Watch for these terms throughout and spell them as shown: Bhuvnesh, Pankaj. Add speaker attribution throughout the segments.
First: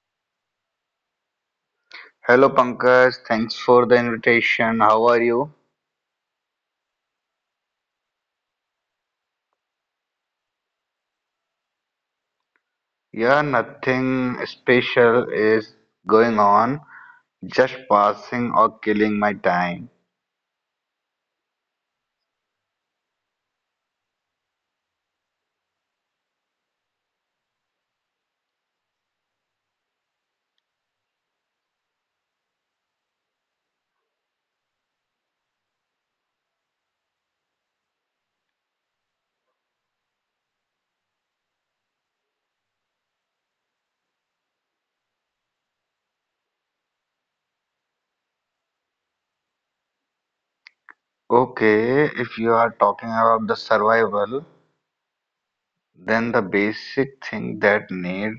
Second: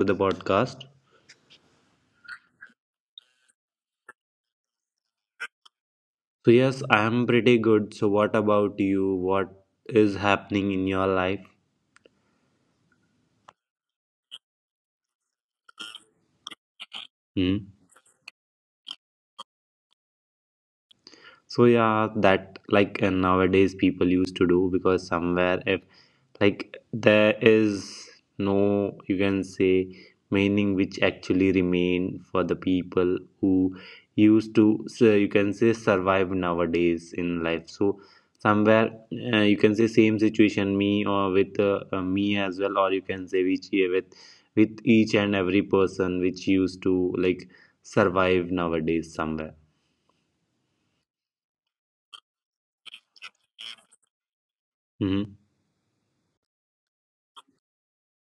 Speaker 1: to the podcast.
Speaker 2: Hello Pankaj, thanks for the invitation. How are you?
Speaker 1: So, yes, I am pretty good. So, what about you? What is happening in your life?
Speaker 2: Yeah, nothing special is going on, just
Speaker 1: Hmm?
Speaker 2: passing or killing my time.
Speaker 1: So yeah, that like nowadays people used to do because somewhere if like there is no you can say meaning which actually remain for the people who used to so you can say survive nowadays in life. So somewhere you can say same situation me or with me as well, or you can say which with each and every person which used to like survive nowadays somewhere.
Speaker 2: Okay, if you are talking about the survival,
Speaker 1: Mm-hmm.
Speaker 2: then the basic thing that need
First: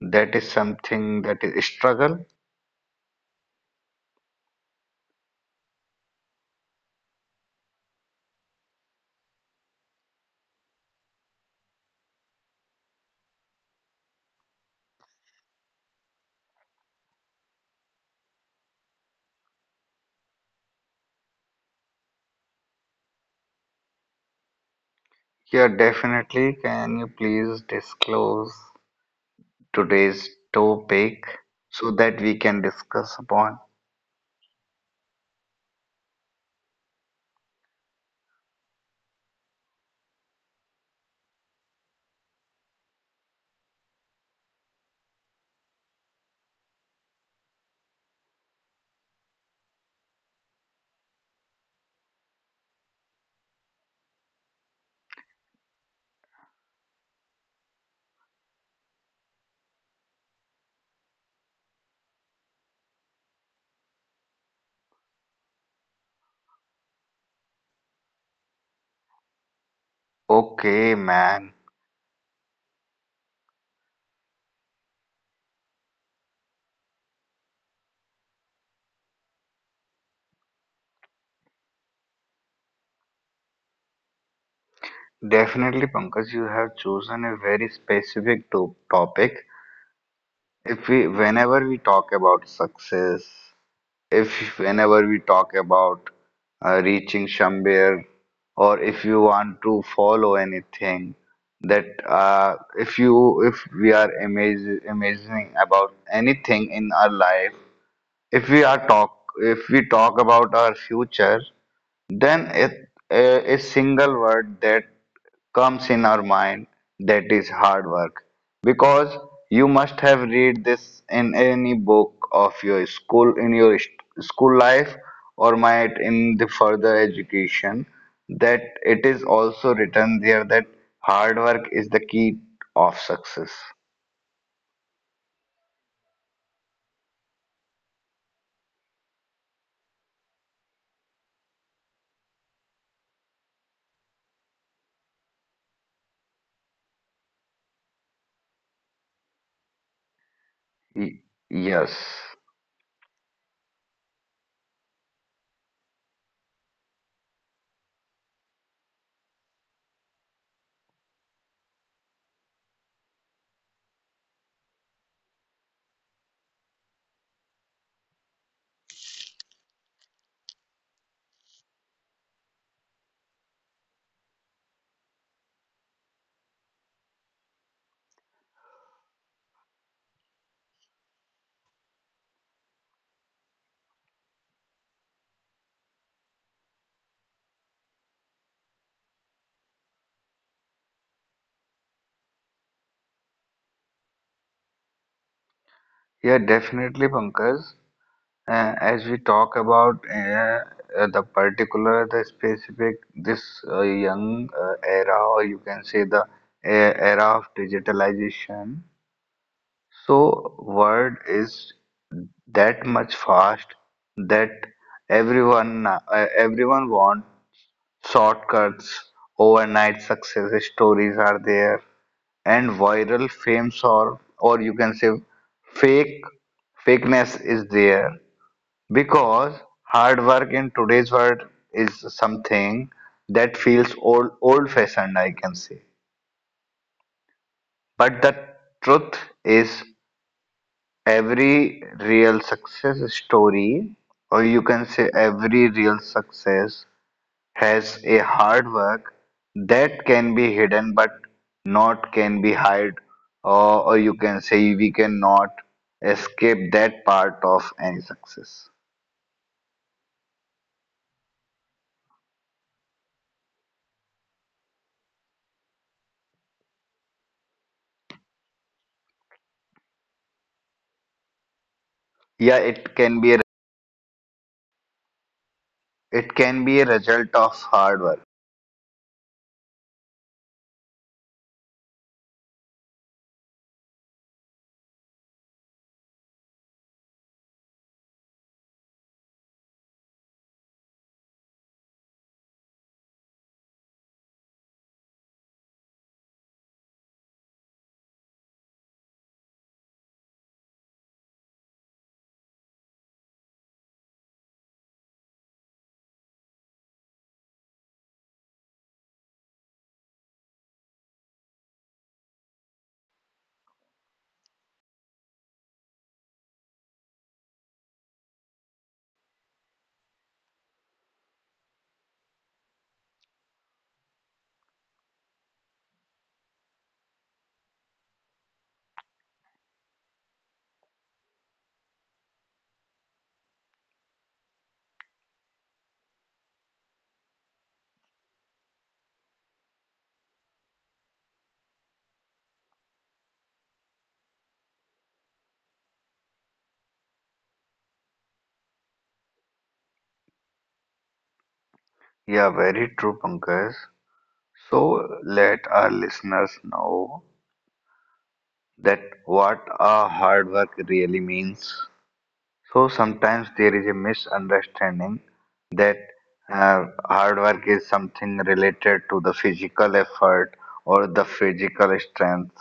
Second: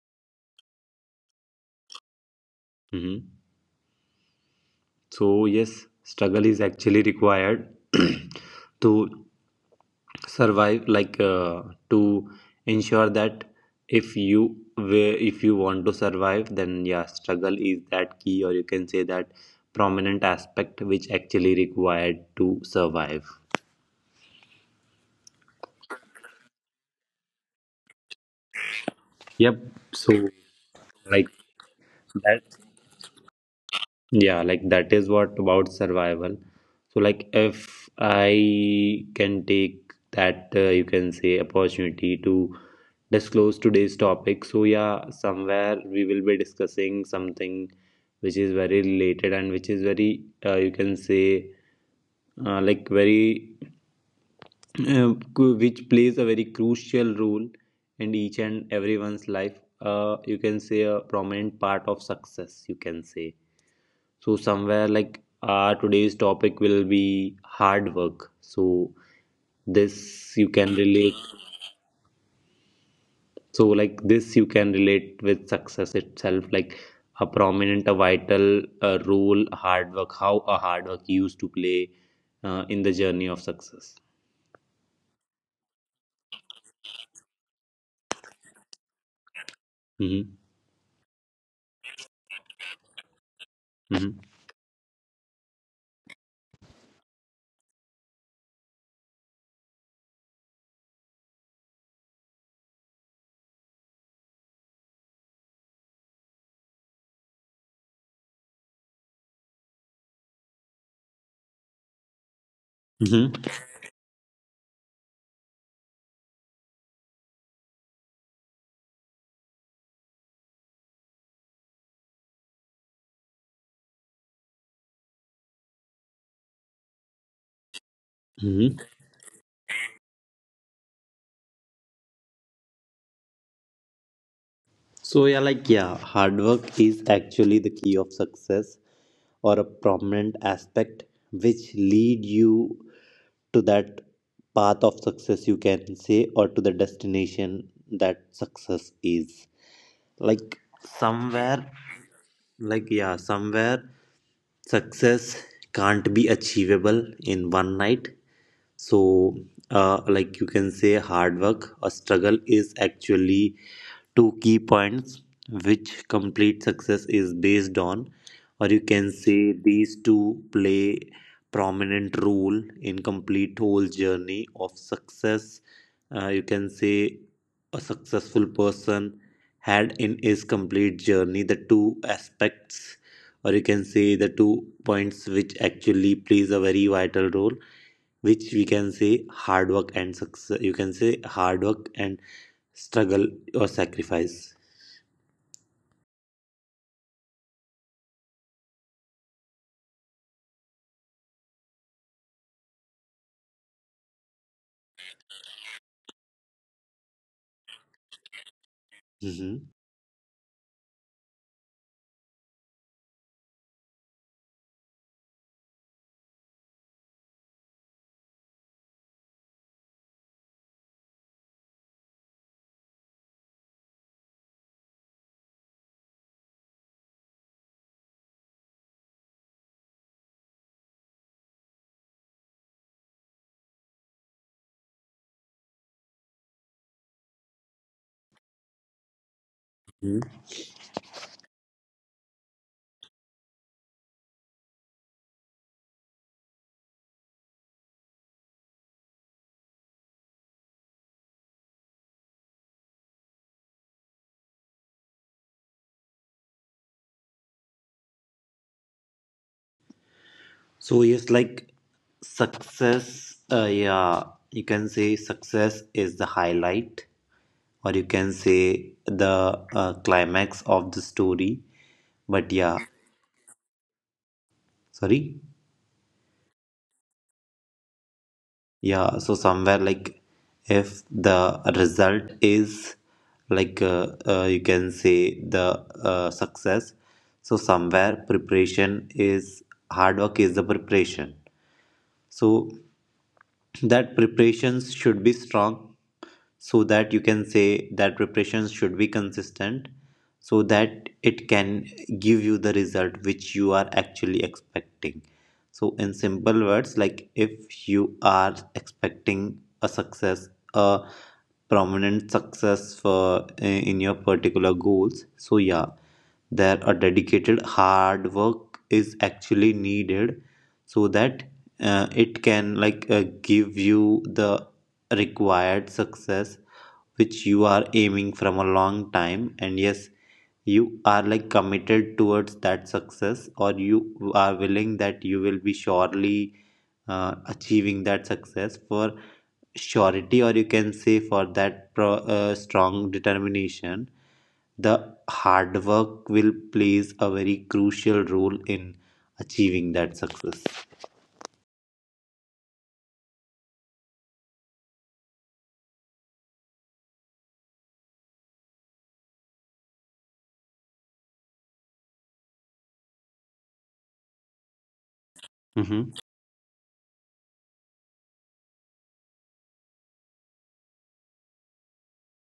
Speaker 2: that is something that is struggle.
Speaker 1: Mm-hmm. So, yes, struggle is actually required to survive, like to ensure that if you want to survive, then yeah, struggle is that key, or you can say that prominent aspect which actually required to survive.
Speaker 2: Yeah, definitely. Can you please disclose
Speaker 1: Yep. So,
Speaker 2: today's topic
Speaker 1: like
Speaker 2: so that we
Speaker 1: that.
Speaker 2: can discuss upon?
Speaker 1: Yeah, like that is what about survival. So, like, if I can take that, you can say, opportunity to disclose today's topic. So, yeah, somewhere we will be discussing something which is very related and which is very, you can say, like, very, which plays a very crucial role in each and everyone's life. You can say a prominent part of success, you can say. So somewhere like our today's topic will be hard work. So this you can
Speaker 2: Okay,
Speaker 1: relate.
Speaker 2: man.
Speaker 1: So like this you can relate with success itself, like a prominent, a vital role hard work. How a hard work used to play in the journey of success.
Speaker 2: Definitely, Pankaj, you have chosen a very specific to topic.
Speaker 1: Mm-hmm.
Speaker 2: If we, whenever we talk about success,
Speaker 1: Mm-hmm.
Speaker 2: if whenever we talk about reaching somewhere, or if you want to follow anything, that if you, if we are amazing about anything in our life, if we are talk, if we talk about our future. Then it,
Speaker 1: Mm-hmm.
Speaker 2: a single word that comes in our mind, that is hard work, because you must have read this in any book of your school, in your school life, or might in the further education, that
Speaker 1: Mm-hmm.
Speaker 2: it is also written there that hard work is the key of success.
Speaker 1: So yeah, like yeah, hard work is actually the key of success, or a prominent aspect which lead you to that path of success you can say, or to the destination that success is. Like
Speaker 2: Y-
Speaker 1: somewhere,
Speaker 2: yes,
Speaker 1: like yeah, somewhere success can't be achievable in one night. So like you can say hard work or struggle is actually two key points which complete success is based on, or you can say these two play prominent role in complete whole journey of success, you can say a successful person had in his complete journey the two aspects, or you can say the two points which actually plays a very vital role, which we can say hard work and success, you can say hard work and struggle or sacrifice.
Speaker 2: yeah, definitely Pankaj. As we talk about the specific, this young era, or you can say the era of digitalization,
Speaker 1: Hmm.
Speaker 2: so world is that much fast that everyone want shortcuts, overnight success stories are there, and viral fames or you can say fake fakeness is there because hard work in today's world is something that feels old fashioned, I can say. But the truth is, every real success story, or you can say every real success, has a hard work that can be hidden but not can be hide, or you can say we cannot escape that part of any success.
Speaker 1: So yes, like success. Yeah, you can say success is the highlight, or you can say the climax of the story. But
Speaker 2: Yeah,
Speaker 1: yeah,
Speaker 2: it can be a —
Speaker 1: sorry.
Speaker 2: it can be a result of hard work.
Speaker 1: Yeah, so somewhere like if the result is like you can say the success. So somewhere preparation is hard work is the preparation. So that preparations should be strong, so that you can say that preparations should be consistent so that it can give you the result which you are actually expecting. So in simple words, like if you are expecting a success, a prominent success for in your particular goals, so yeah, there a dedicated hard work is actually needed so that it can like give you the required success which you are aiming from a long time. And yes, you are like committed towards that success, or you are willing that you will be surely achieving that success for surety, or you can say for that strong determination the hard work will plays a very crucial role in achieving that success.
Speaker 2: Yeah, very true, Pankaj. So let our listeners know that what a hard work really means. So sometimes there is a misunderstanding that
Speaker 1: Mm-hmm.
Speaker 2: hard work is something related to the physical effort or the physical strength.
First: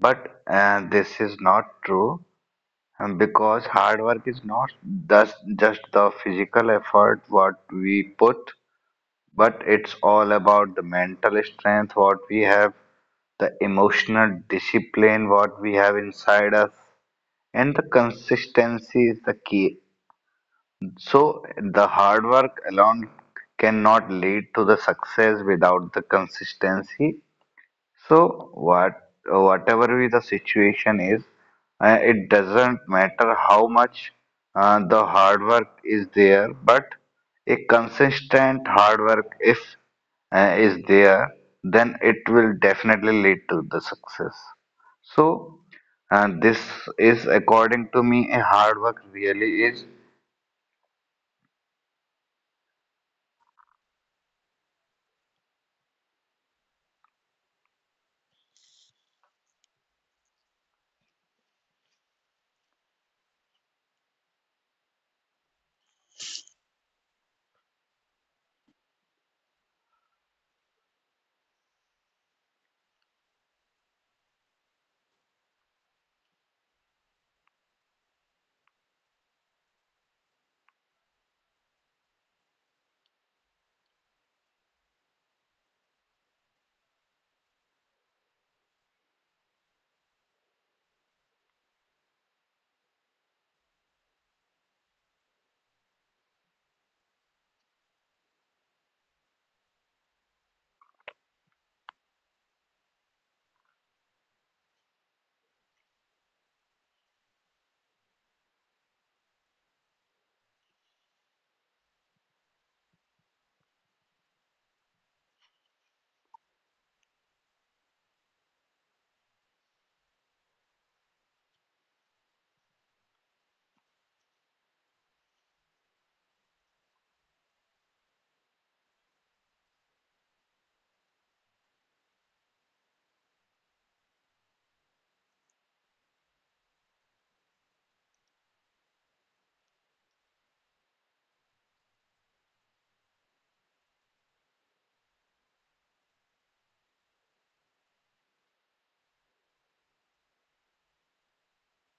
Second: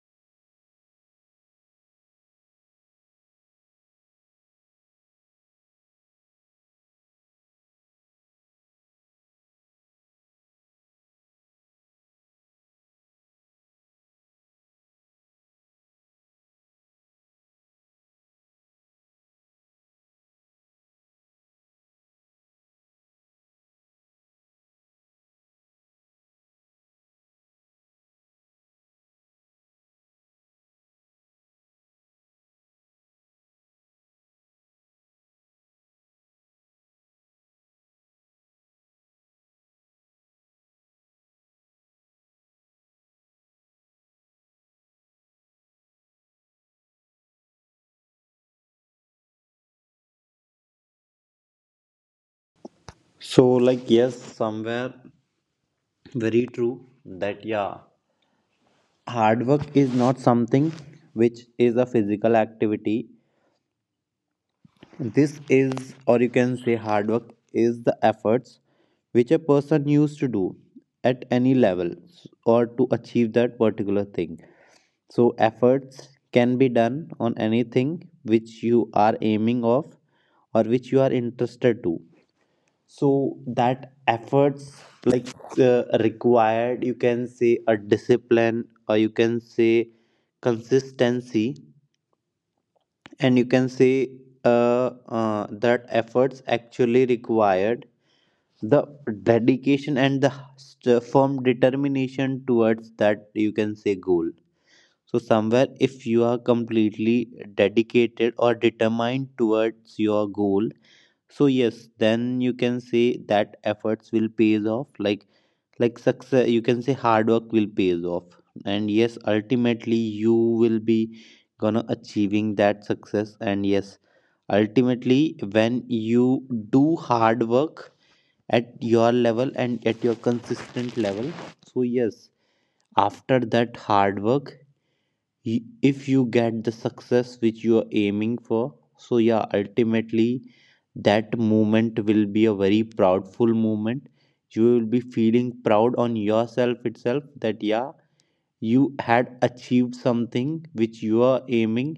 Speaker 2: But this is not true, because hard work is not thus just the physical effort what we put, but it's all about the mental strength what we have, the emotional discipline what we have inside us, and the consistency is the key. So the hard work alone cannot lead to the success without the consistency. So what, whatever be the situation is, it doesn't matter how much the hard work is there, but a consistent hard work if is there, then it will definitely lead to the success. So this is, according to me, a hard work really is.
Speaker 1: So, like, yes, somewhere very true that, yeah, hard work is not something which is a physical activity. This is, or you can say, hard work is the efforts which a person used to do at any level or to achieve that particular thing. So, efforts can be done on anything which you are aiming of, or which you are interested to, so that efforts like required you can say a discipline, or you can say consistency, and you can say that efforts actually required the dedication and the firm determination towards that you can say goal. So somewhere if you are completely dedicated or determined towards your goal, so yes, then you can say that efforts will pays off, like success, you can say hard work will pays off. And yes, ultimately you will be gonna achieving that success. And yes, ultimately when you do hard work at your level and at your consistent level, so yes, after that hard work, y- if you get the success which you are aiming for, so yeah, ultimately that moment will be a very proudful moment. You will be feeling proud on yourself itself, that yeah, you had achieved something which you are aiming.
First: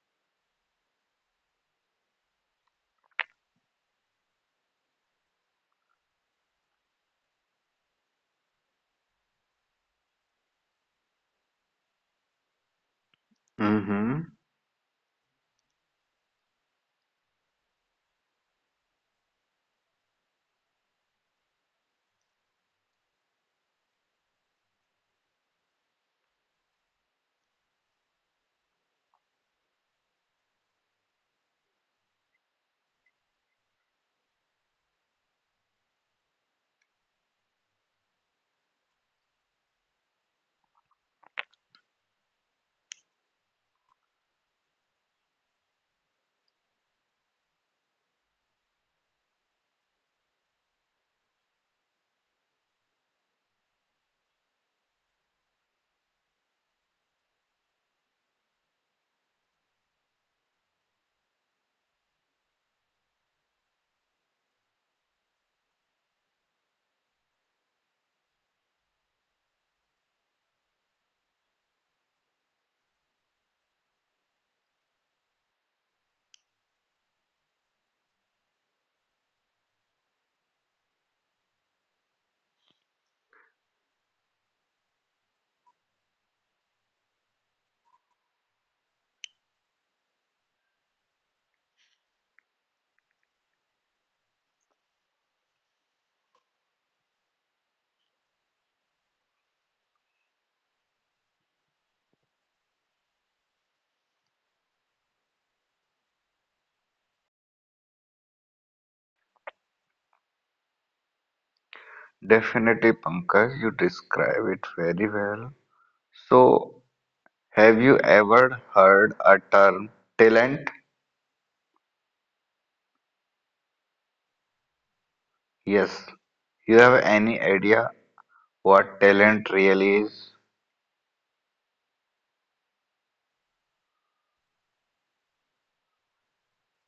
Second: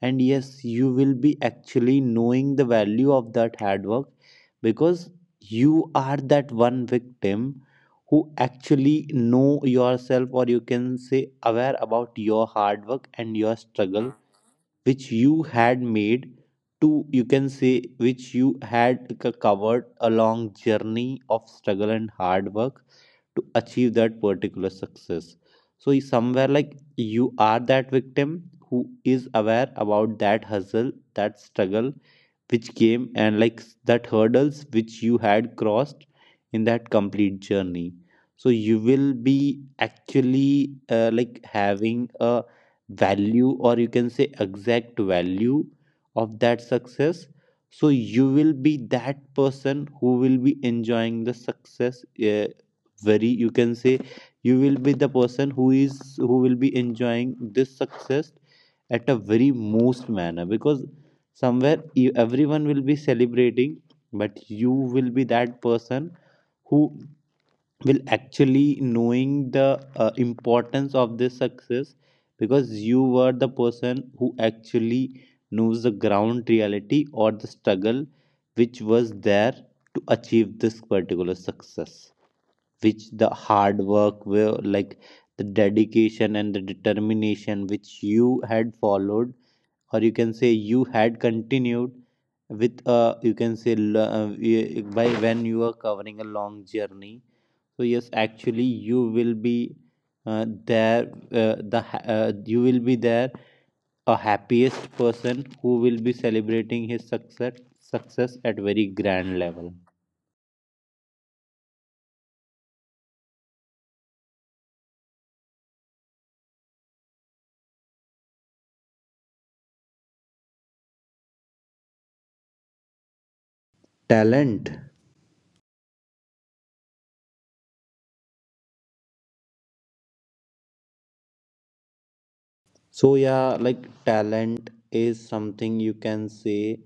Speaker 1: And yes, you will be actually knowing the value of that hard work, because you are that one victim who actually know yourself, or you can say aware about your hard work and your struggle,
Speaker 2: Mm-hmm.
Speaker 1: which you had made to you can say which you had covered a long journey of struggle and hard work to achieve that particular success. So is somewhere like you are that victim who is aware about that hustle, that struggle which came, and like that hurdles which you had crossed in that complete journey. So you will be actually like having a value, or you can say exact value of that success. So you will be that person who will be enjoying the success, uh, very you can say, you will be the person who will be enjoying this success at a very most manner. Because somewhere you, everyone will be celebrating, but you will be that person who will actually knowing the importance of this success, because you were the person who actually knows the ground reality or the struggle which was there to achieve this particular success, which the hard work were, like the dedication and the determination which you had followed, or you can say you had continued with, you can say by when you are covering a long journey. So yes, actually you will be there, you will be there a happiest person who will be celebrating his success at very grand level.
Speaker 2: Definitely, Pankaj, you describe it very well. So, have you ever heard a term talent?
Speaker 1: Talent.
Speaker 2: Yes. You have any idea what talent really is?
Speaker 1: So yeah, like talent is something you can say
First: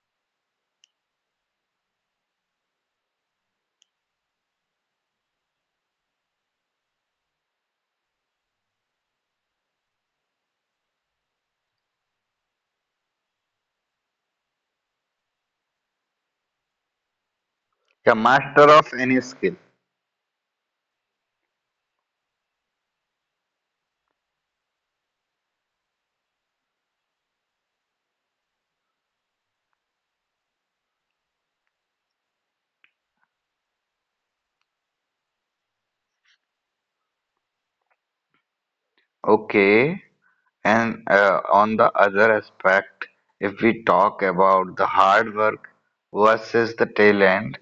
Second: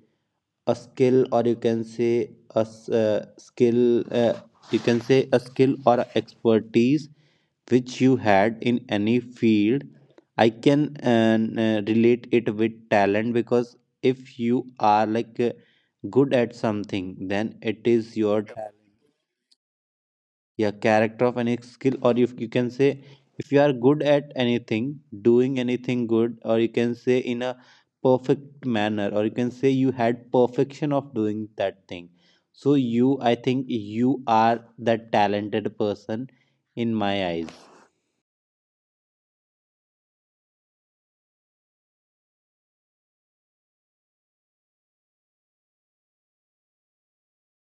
Speaker 1: a skill, or you can say a skill, you can say a skill or a expertise which you had in any field. I can relate it with talent, because if you are like good at something, then it
Speaker 2: A
Speaker 1: is your
Speaker 2: master
Speaker 1: talent.
Speaker 2: of any skill.
Speaker 1: Yeah, character of any skill, or if you can say if you are good at anything, doing anything good, or you can say in a perfect manner, or you can say you had perfection of doing that thing. So you, I think you are that talented person in my eyes.
Speaker 2: Okay. And on the other aspect, if we talk about the hard work versus the talent,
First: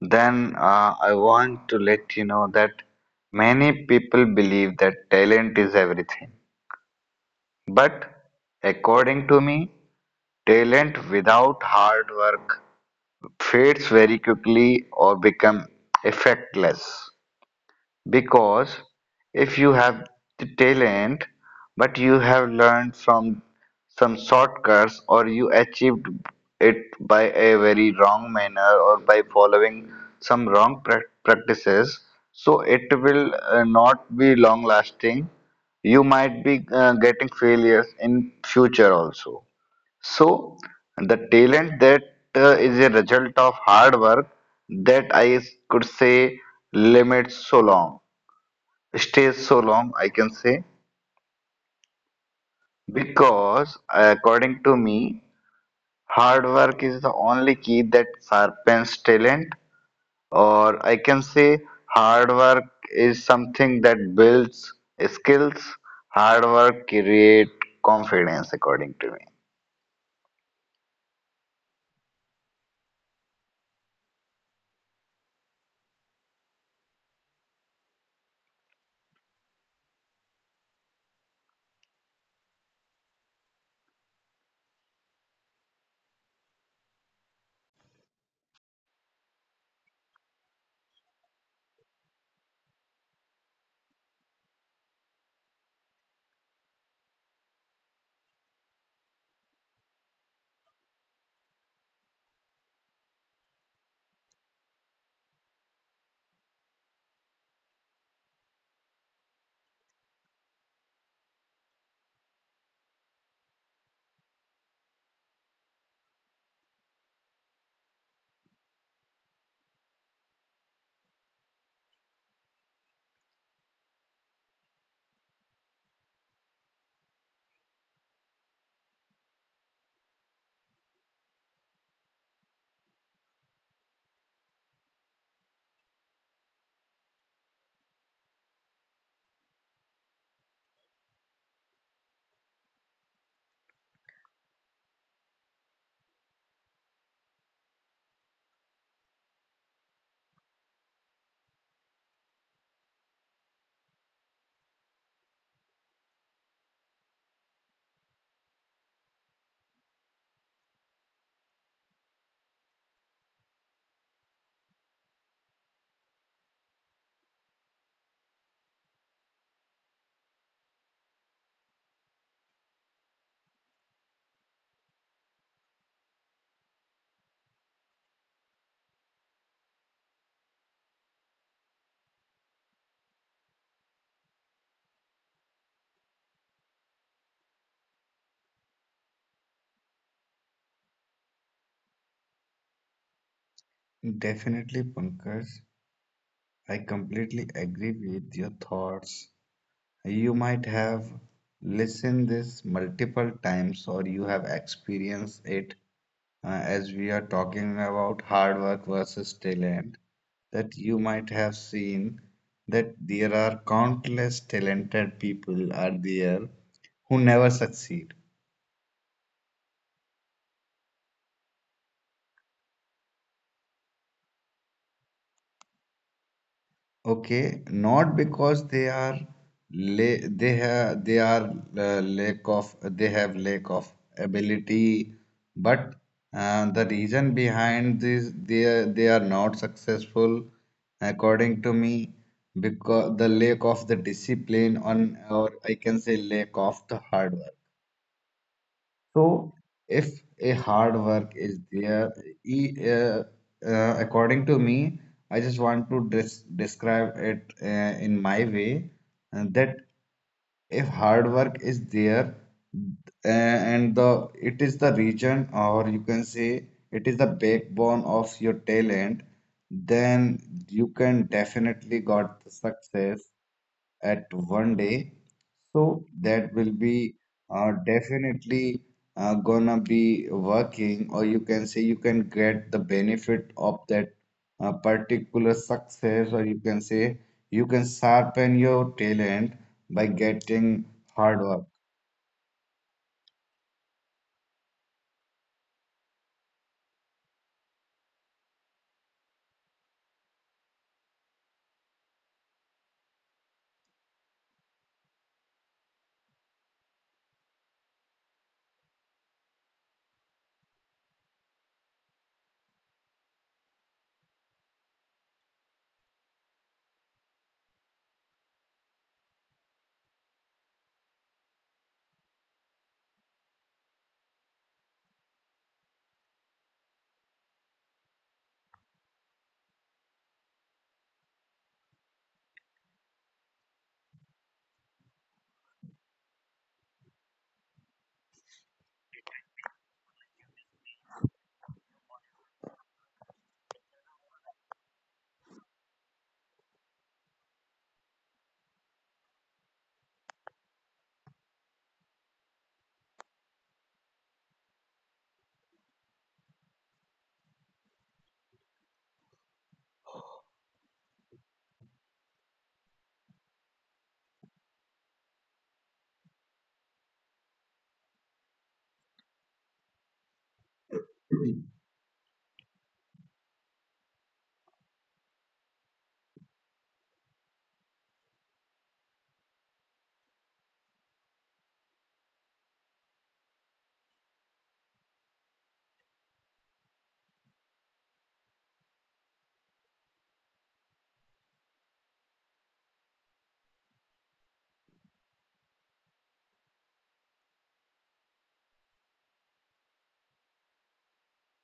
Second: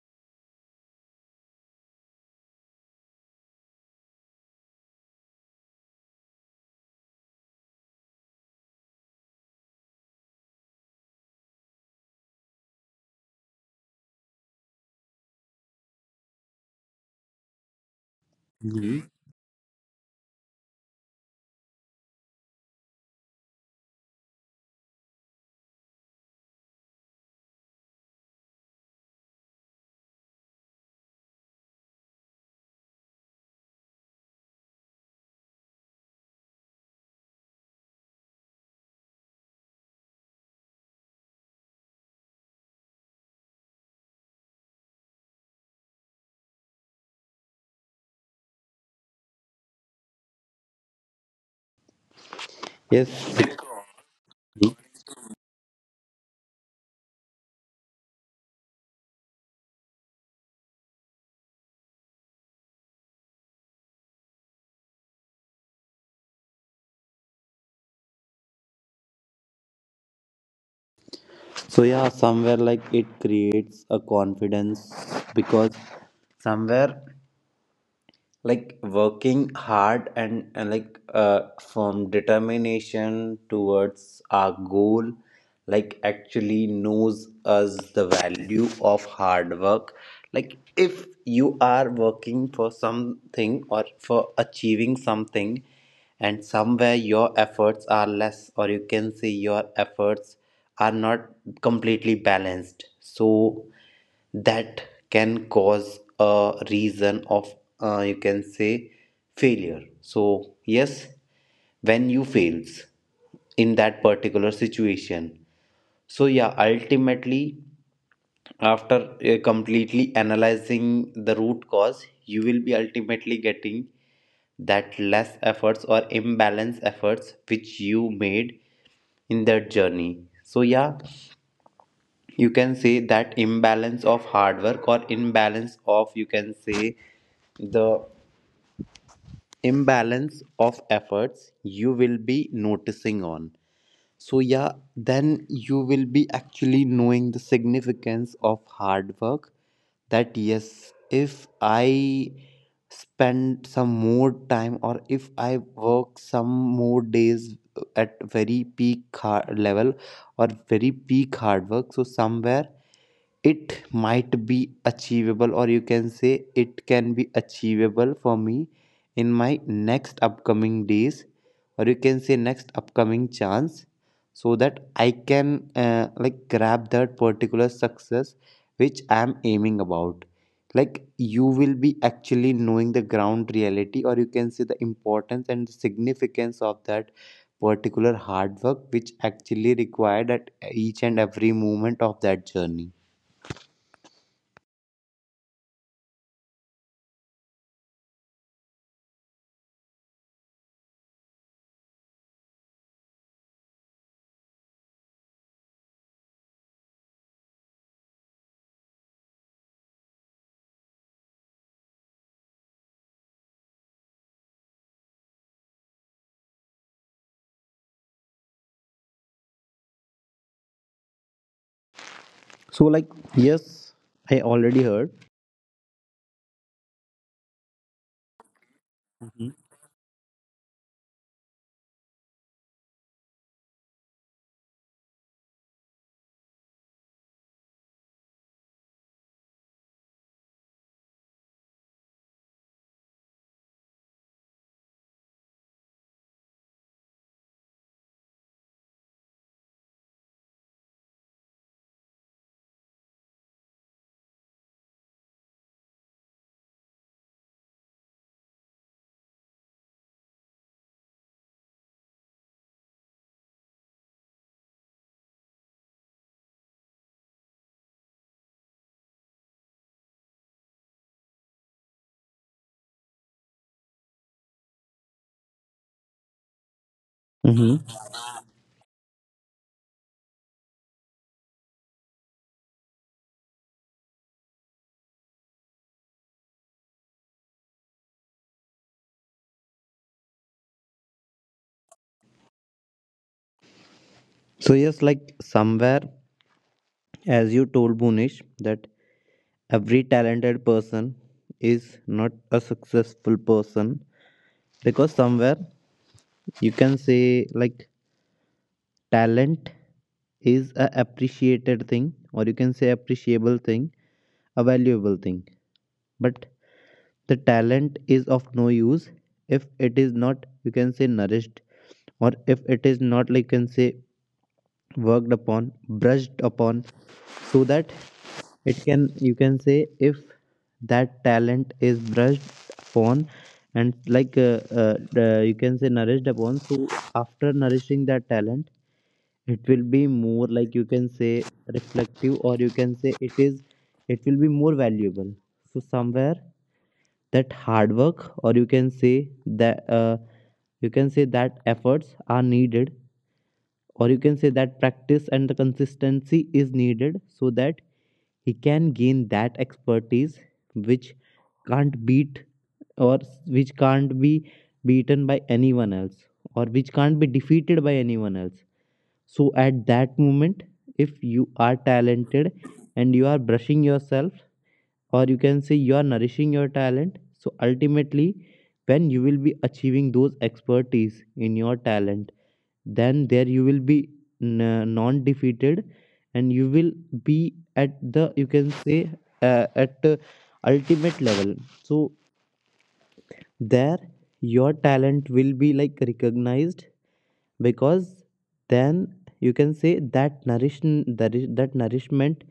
Speaker 2: then I want to let you know that many people believe that talent is everything. But according to me, talent without hard work fades very quickly or become effectless, because
Speaker 1: Hmm.
Speaker 2: if you have the talent but you have learned from some shortcuts, or you achieved it by a very wrong manner or by following some wrong practices, so it will not be long lasting, you might be getting failures in future also. So the talent that is a result of hard work, that I could say limits so long, stays so long, I can say,
Speaker 1: Yes.
Speaker 2: because according to me, hard work is the only key that sharpens talent, or I can say hard work is something that builds skills. Hard work create confidence, according to me.
Speaker 1: So yeah, somewhere like it creates a confidence, because somewhere like working hard, and like from determination towards our goal, like actually knows us the value of hard work. Like if you are working for something or for achieving something, and somewhere your efforts are less, or you can say your efforts are not completely balanced, so that can cause a reason of you can say failure. So yes, when you fails in that particular situation, so yeah, ultimately after completely analyzing the root cause, you will be ultimately getting that less efforts or imbalance efforts which you made in that journey. So yeah, you can say that imbalance of hard work, or imbalance of you can say the imbalance of efforts you will be noticing on. So yeah, then you will be actually knowing the significance of hard work, that yes, if I spend some more time or if I work some more days at very peak hard level or very peak hard work, so somewhere it might be achievable, or you can say it can be achievable for me in my next upcoming days, or you can say next upcoming chance, so that I can like grab that particular success which I am aiming about. Like you will be actually knowing the ground reality, or you can say the importance and the significance of that particular hard work which actually required at each and every moment of that journey.
Speaker 2: Definitely, Pankaj. I completely agree with your thoughts. You might have listened this multiple times or you have experienced it, as we are talking about hard work versus talent, that you might have seen that there are countless talented people are there who never succeed.
Speaker 1: So, like, yes, I already heard.
Speaker 2: Okay, not because
Speaker 1: Hmm.
Speaker 2: they are la they have they are lack of they have lack of ability, but the reason behind this they are not successful, according to me, because the lack of the discipline, on, or I can say lack of the hard work. So, if a hard work is there, e- uh, according to me, I just want to describe it in my way, that if hard work is there and the it is the region, or you can say it is the backbone of your talent, then you can definitely got the success at one day. That will
Speaker 1: Hmm.
Speaker 2: be definitely gonna be working, or you can say you can get the benefit of that particular success, or you can say you can sharpen your talent by getting hard work.
Speaker 1: So, yes, like, somewhere, as you told Bunish, that every talented person is not a successful person, because somewhere you can say, like, talent is a appreciated thing, or you can say, appreciable thing, a valuable thing. But the talent is of no use if it is not, you can say, nourished, or if it is not, like, you can say, worked upon, brushed upon, so that it can, you can say, if that talent is brushed upon and, like, you can say, nourished upon. So after nourishing that talent, it will be more, like, you can say, reflective, or you can say, it is it will be more valuable. So somewhere that hard work, or you can say that, you can say, that efforts are needed, or you can say that practice and the consistency is needed so that he can gain that expertise which can't beat, or which can't be beaten by anyone else, or which can't be defeated by anyone else. So at that moment, if you are talented and you are brushing yourself, or you can say you are nourishing your talent, so ultimately, when you will be achieving those expertise in your talent, then there you will be non defeated and you will be at the, you can say, at the ultimate level. So there your talent will be, like, recognized because then, you can say, that nourishment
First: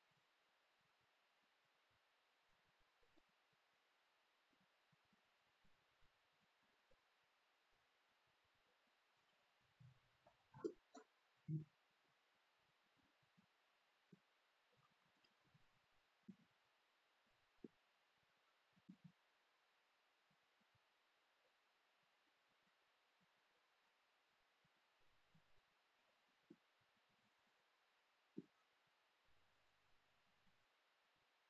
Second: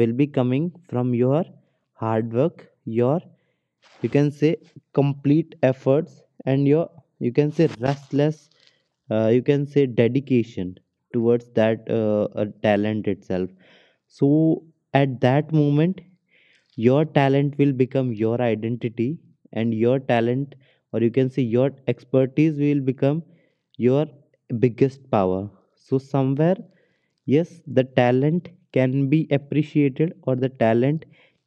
Speaker 1: will be coming from your hard work, your, you can say, complete efforts, and your, you can say, restless, you can say, dedication towards that talent itself. So at that moment, your talent will become your identity, and your talent, or you can say your expertise, will become your biggest power. So somewhere, yes, the talent can be appreciated, or the talent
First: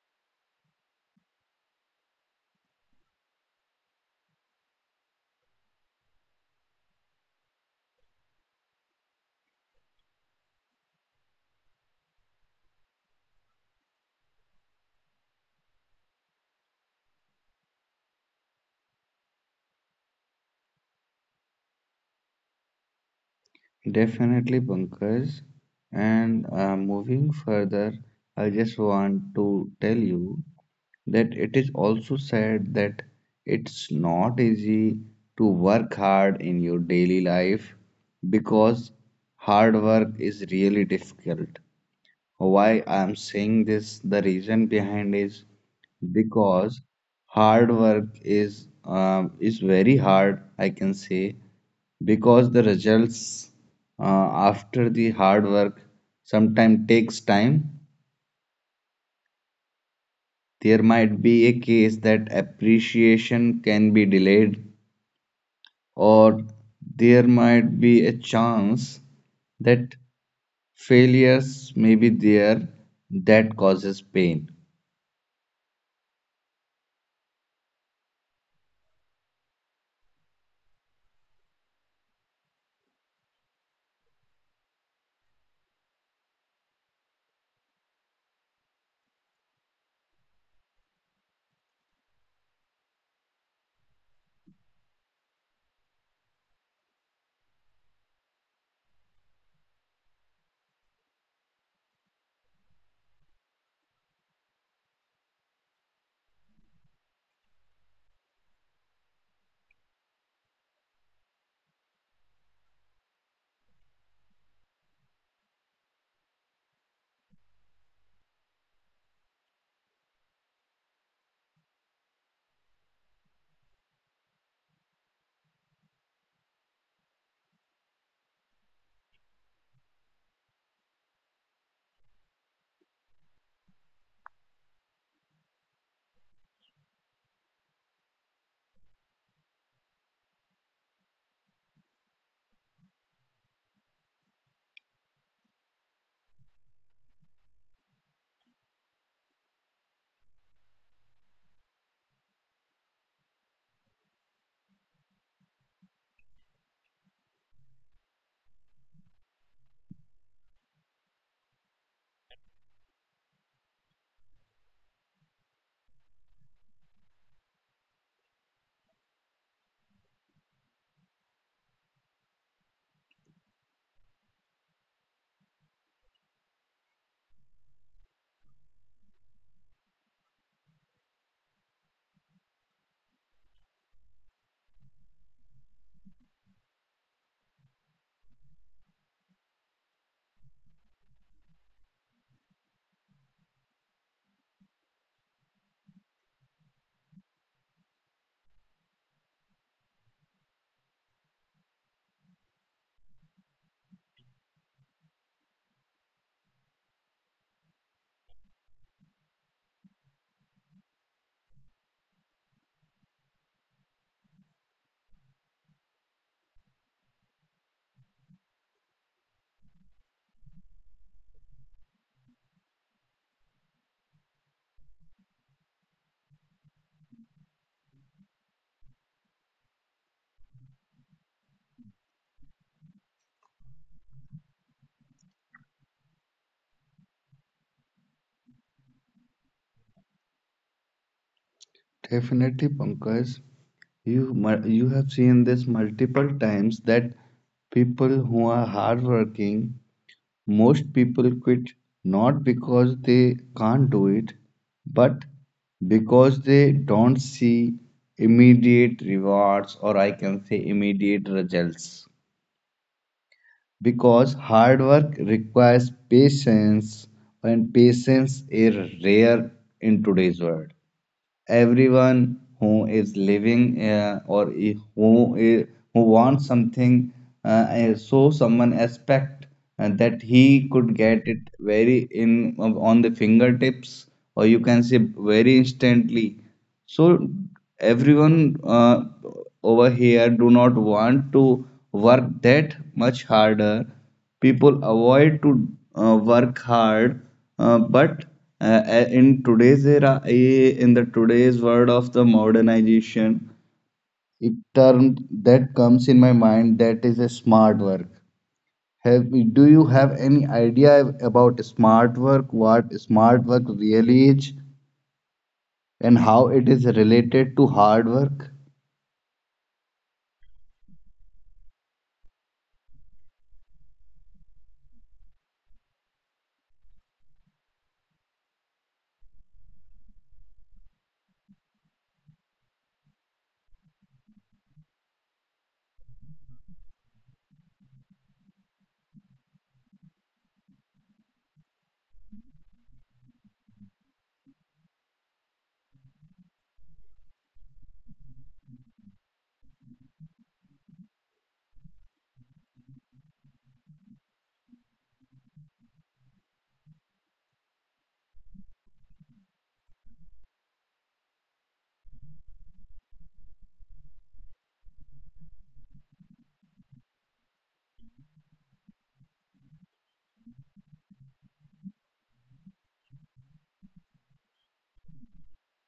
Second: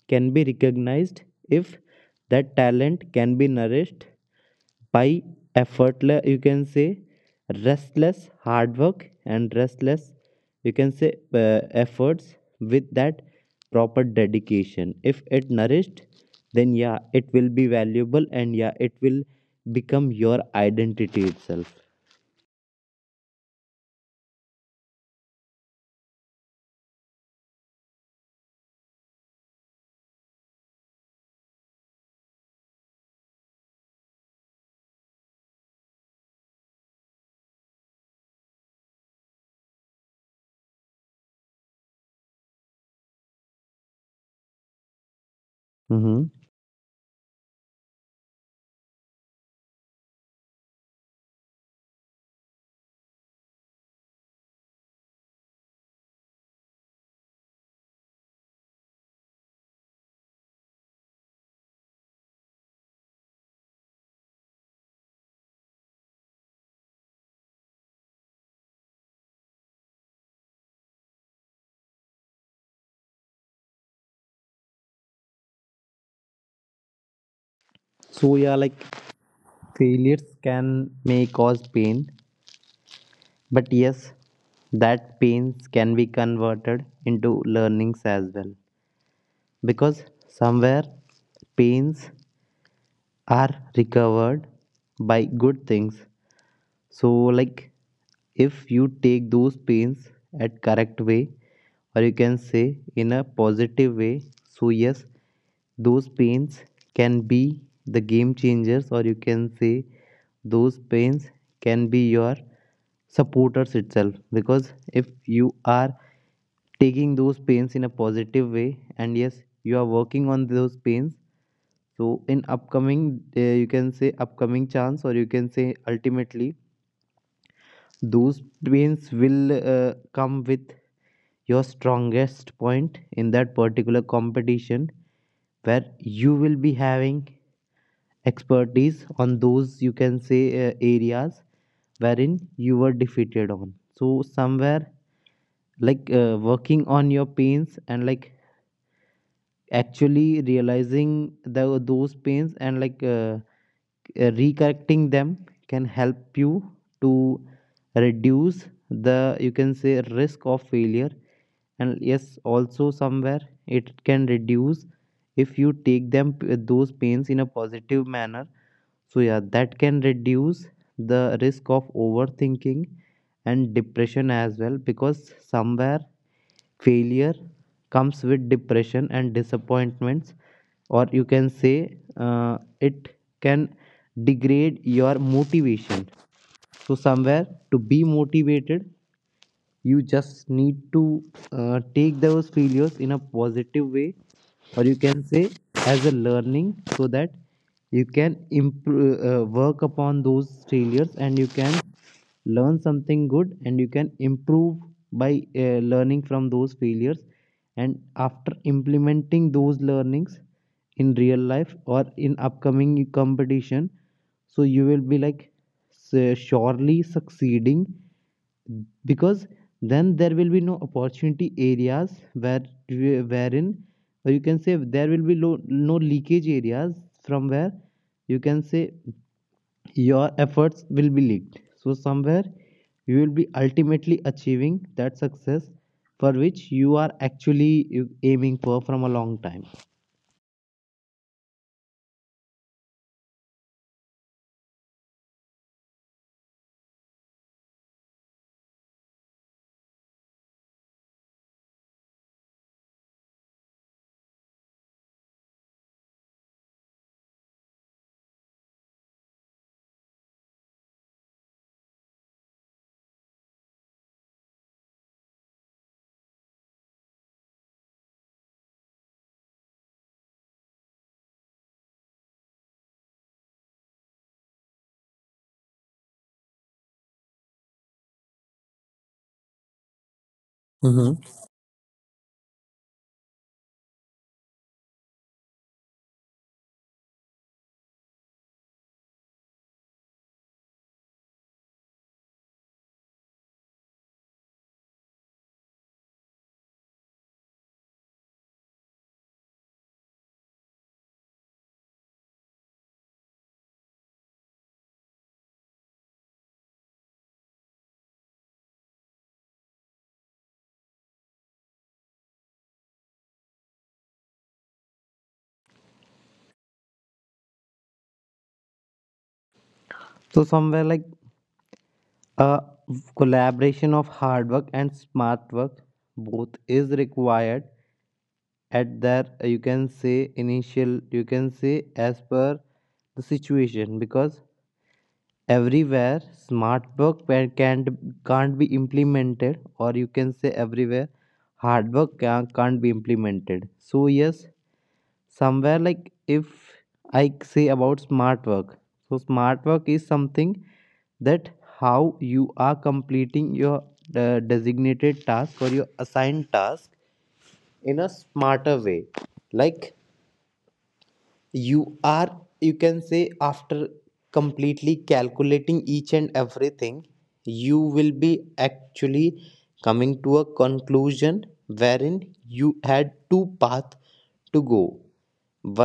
Speaker 1: can be recognized if that talent can be nourished by effortless, you can say, restless hard work and restless, you can say, efforts with that proper dedication. If it nourished, then yeah, it will be valuable, and yeah, it will become your identity itself.
Speaker 2: Definitely, Pankaj. And moving further, I just want to tell you that it is also said that it's not easy to work hard in your daily life, because hard work is really difficult. Why I am saying this, the reason behind is
Speaker 1: Mm-hmm.
Speaker 2: because hard work is very hard, I can say, because the results after the hard work sometimes takes time. There might be a case that appreciation can be delayed, or there might be a chance that failures may be there that causes pain.
Speaker 1: So yeah, like, failures can may cause pain, but yes, that pains can be converted into learnings as well. Because somewhere pains are recovered by good things, so, like, if you take those pains at correct way, or you can say in a positive way, so yes, those pains can be the game changers, or you can say those pains can be your supporters itself, because if you are taking those pains in a positive way, and yes, you are working on those pains, so in upcoming, you can say upcoming chance, or you can say ultimately, those wins will come with your strongest point in that particular competition where you will be having expertise on those, you can say, areas wherein you were defeated on. So somewhere, like, working on your pains, and, like, actually realizing the, those pains, and, like, recorrecting them can help you to reduce the, you can say, risk of failure. And yes, also somewhere it can reduce, if you take them those pains in a positive manner, so yeah, that can reduce the risk of overthinking and depression as well, because somewhere failure comes with depression and disappointments, or you can say, it can degrade your motivation. So somewhere, to be motivated, you just need to take those failures in a positive way, or you can say as a learning, so that you can improve, work upon those failures, and you can learn something good, and you can improve by learning from those failures. And after implementing those learnings in real life or in upcoming competition, so you will be, like, surely succeeding, because then there will be no opportunity areas where, wherein, or you can say there will be no leakage areas from where, you can say, your efforts will be leaked. So somewhere, you will be ultimately achieving that success for which you are actually aiming for from a long time.
Speaker 2: Definitely, Pankaj, you have seen this multiple times that people who are hardworking, most people quit not because they can't do it, but because they don't see immediate rewards, or I can say immediate results, because hard work requires patience, and patience is rare in today's world. Everyone who is living or I- who wants something, uh, so someone expect that he could get it very in on the fingertips, or you can say very instantly. So everyone over here do not want to work that much harder, people avoid to work hard, but uh, in today's era, in the today's world of the modernization, it term that comes in my mind, that is a smart work. Have, do you have any idea about smart work, what smart work really is, and how it is related to hard work?
Speaker 1: So somewhere, like, a collaboration of hard work and smart work both is required at their, you can say initial, you can say as per the situation, because everywhere smart work can't be implemented, or you can say everywhere hard work can't be implemented. So yes, somewhere, like, if I say about smart work, so smart work is something that how you are completing your designated task or your assigned task in a smarter way. Like, you are, you can say, after completely calculating each and everything, you will be actually coming to a conclusion wherein you had two paths to go.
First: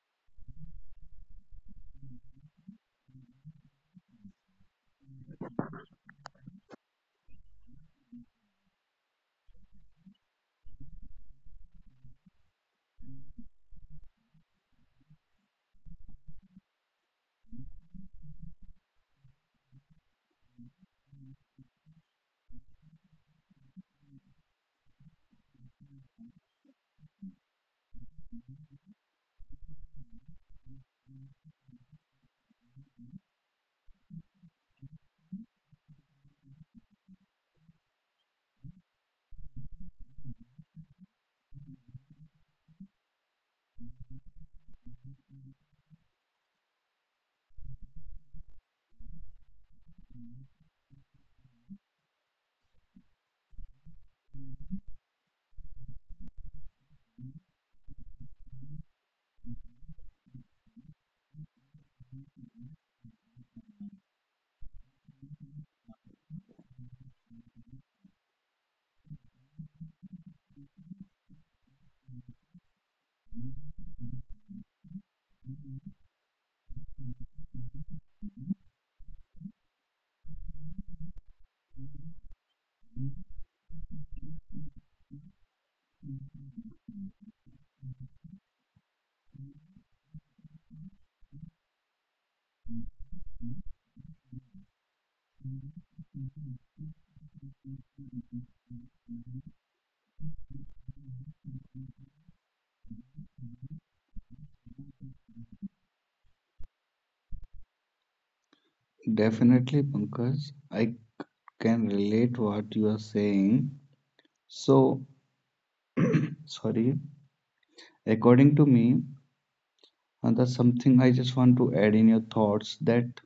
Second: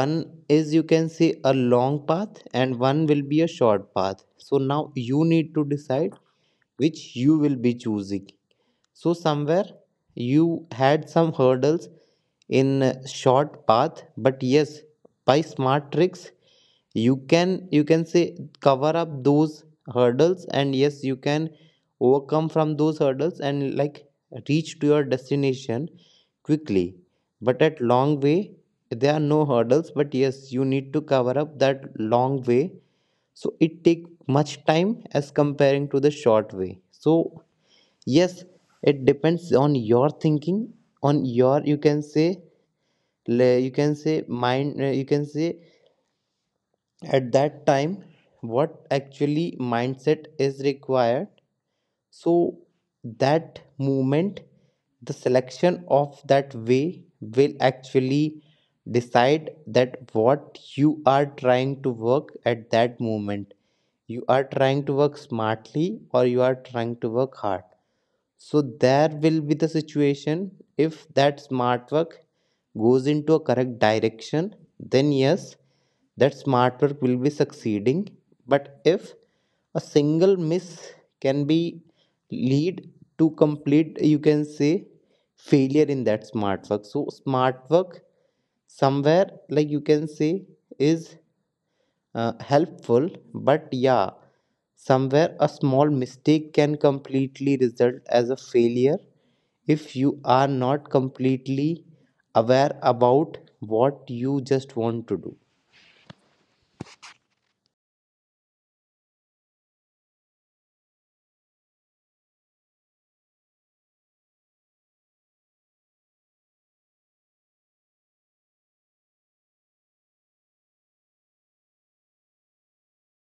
Speaker 1: One is, you can say, a long path, and one will be a short path. So now you need to decide which you will be choosing. So somewhere, you had some hurdles in a short path, but yes, by smart tricks, you can, you can say, cover up those hurdles, and yes, you can overcome from those hurdles and, like, reach to your destination quickly. But at long way, there are no hurdles, but yes, you need to cover up that long way, so it take much time as comparing to the short way. So yes, it depends on your thinking, on your, you can say, you can say, mind, you can say, at that time what actually mindset is required. So that movement, the selection of that way will actually decide that what you are trying to work at that moment. You are trying to work smartly, or you are trying to work hard. So there will be the situation, if that smart work goes into a correct direction, then yes, that smart work will be succeeding. But if a single miss can be lead to complete, you can say, failure in that smart work. So smart work somewhere, like, you can say is helpful, but yeah, somewhere a small mistake can completely result as a failure if you are not completely aware about what you just want to do.
Speaker 2: Definitely, Pankaj. I can relate what you are saying. So, sorry. According to me, that's something I just want to add in your thoughts, that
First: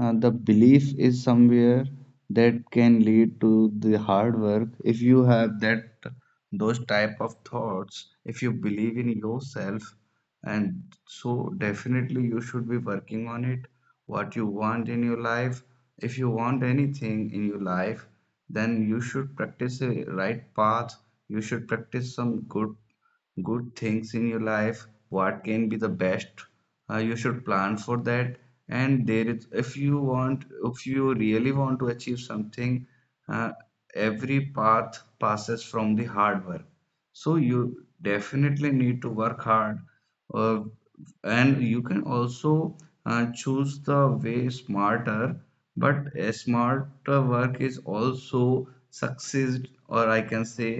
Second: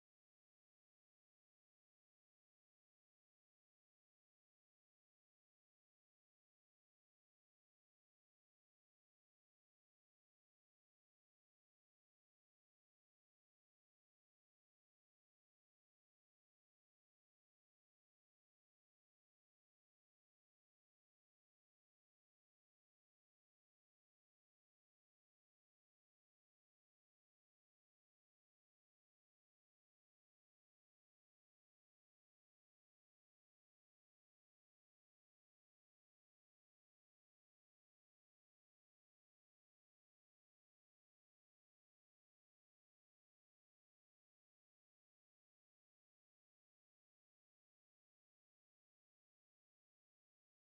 Speaker 2: the belief is somewhere that can lead to the hard work. If you have that those type of thoughts, if you believe in yourself, and so definitely you should be working on it. What you want in your life, if you want anything in your life, then you should practice a right path. You should practice some good things in your life, what can be the best. You should plan for that, and there is, if you want, if you really want to achieve something, uh, every path passes from the hard work. So you definitely need to work hard, uh, and you can also choose the way smarter, but a smarter work is also succeed, or I can say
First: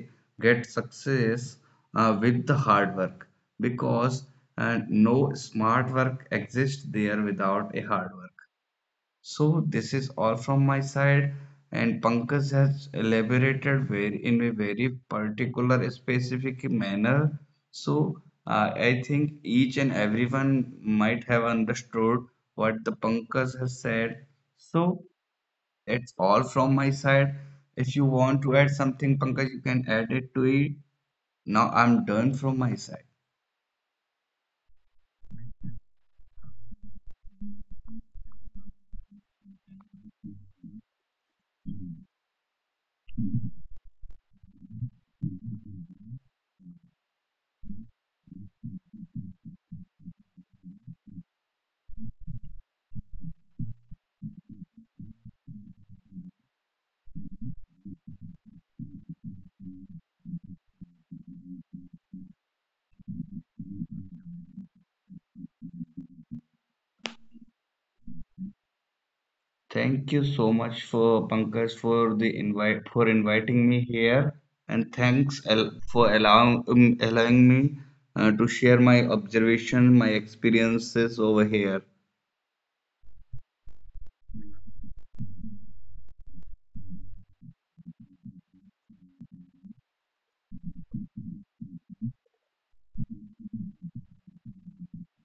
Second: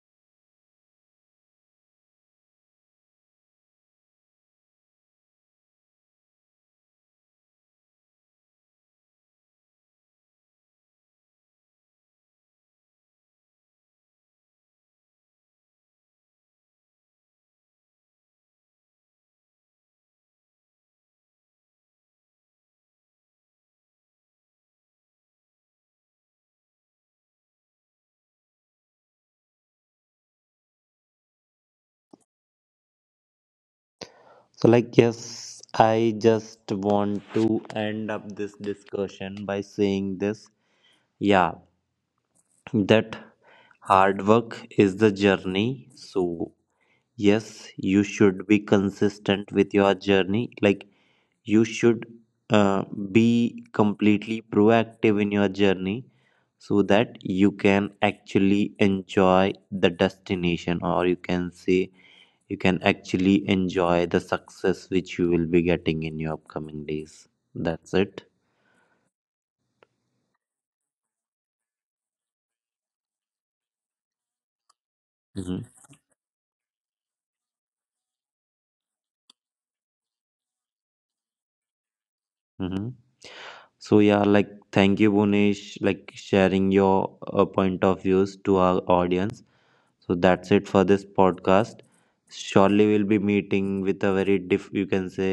Speaker 2: get success, with the hard work, because no smart work exists there without a hard work. So this is all from my side, and Pankaj has elaborated very, in a very particular specific manner. So I think each and everyone might have understood what the Pankaj has said. So it's all from my side. If you want to add something, Pankaj, you can add it to it. Now I'm done from my side.
Speaker 1: So, like, yes, I just want to end up this discussion by saying this. Yeah, that hard work is the journey. So, yes, you should be consistent with your journey. Like, you should uh, be completely proactive in your journey so that you can actually enjoy the destination, or you can say you can actually enjoy the success which you will be getting in your upcoming days. That's it.
Speaker 2: Thank you so much for Pankaj for the invite, for inviting me here, and thanks
Speaker 1: Hmm.
Speaker 2: al for allowing allowing me to share my observation, my experiences over here.
Speaker 1: Hmm. So yeah, like, thank you, Bonish, like, sharing your point of views to our audience. So that's it for this podcast. Surely we'll be meeting with a very diff you can say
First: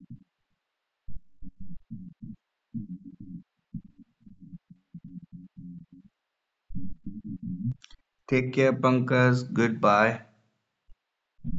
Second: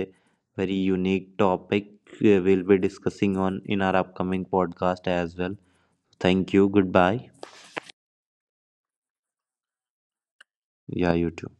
Speaker 1: very unique topic we'll be discussing on in our upcoming podcast as well. Thank you. Goodbye.
Speaker 2: Take care, Pankaj. Goodbye.
Speaker 1: Yeah, you too.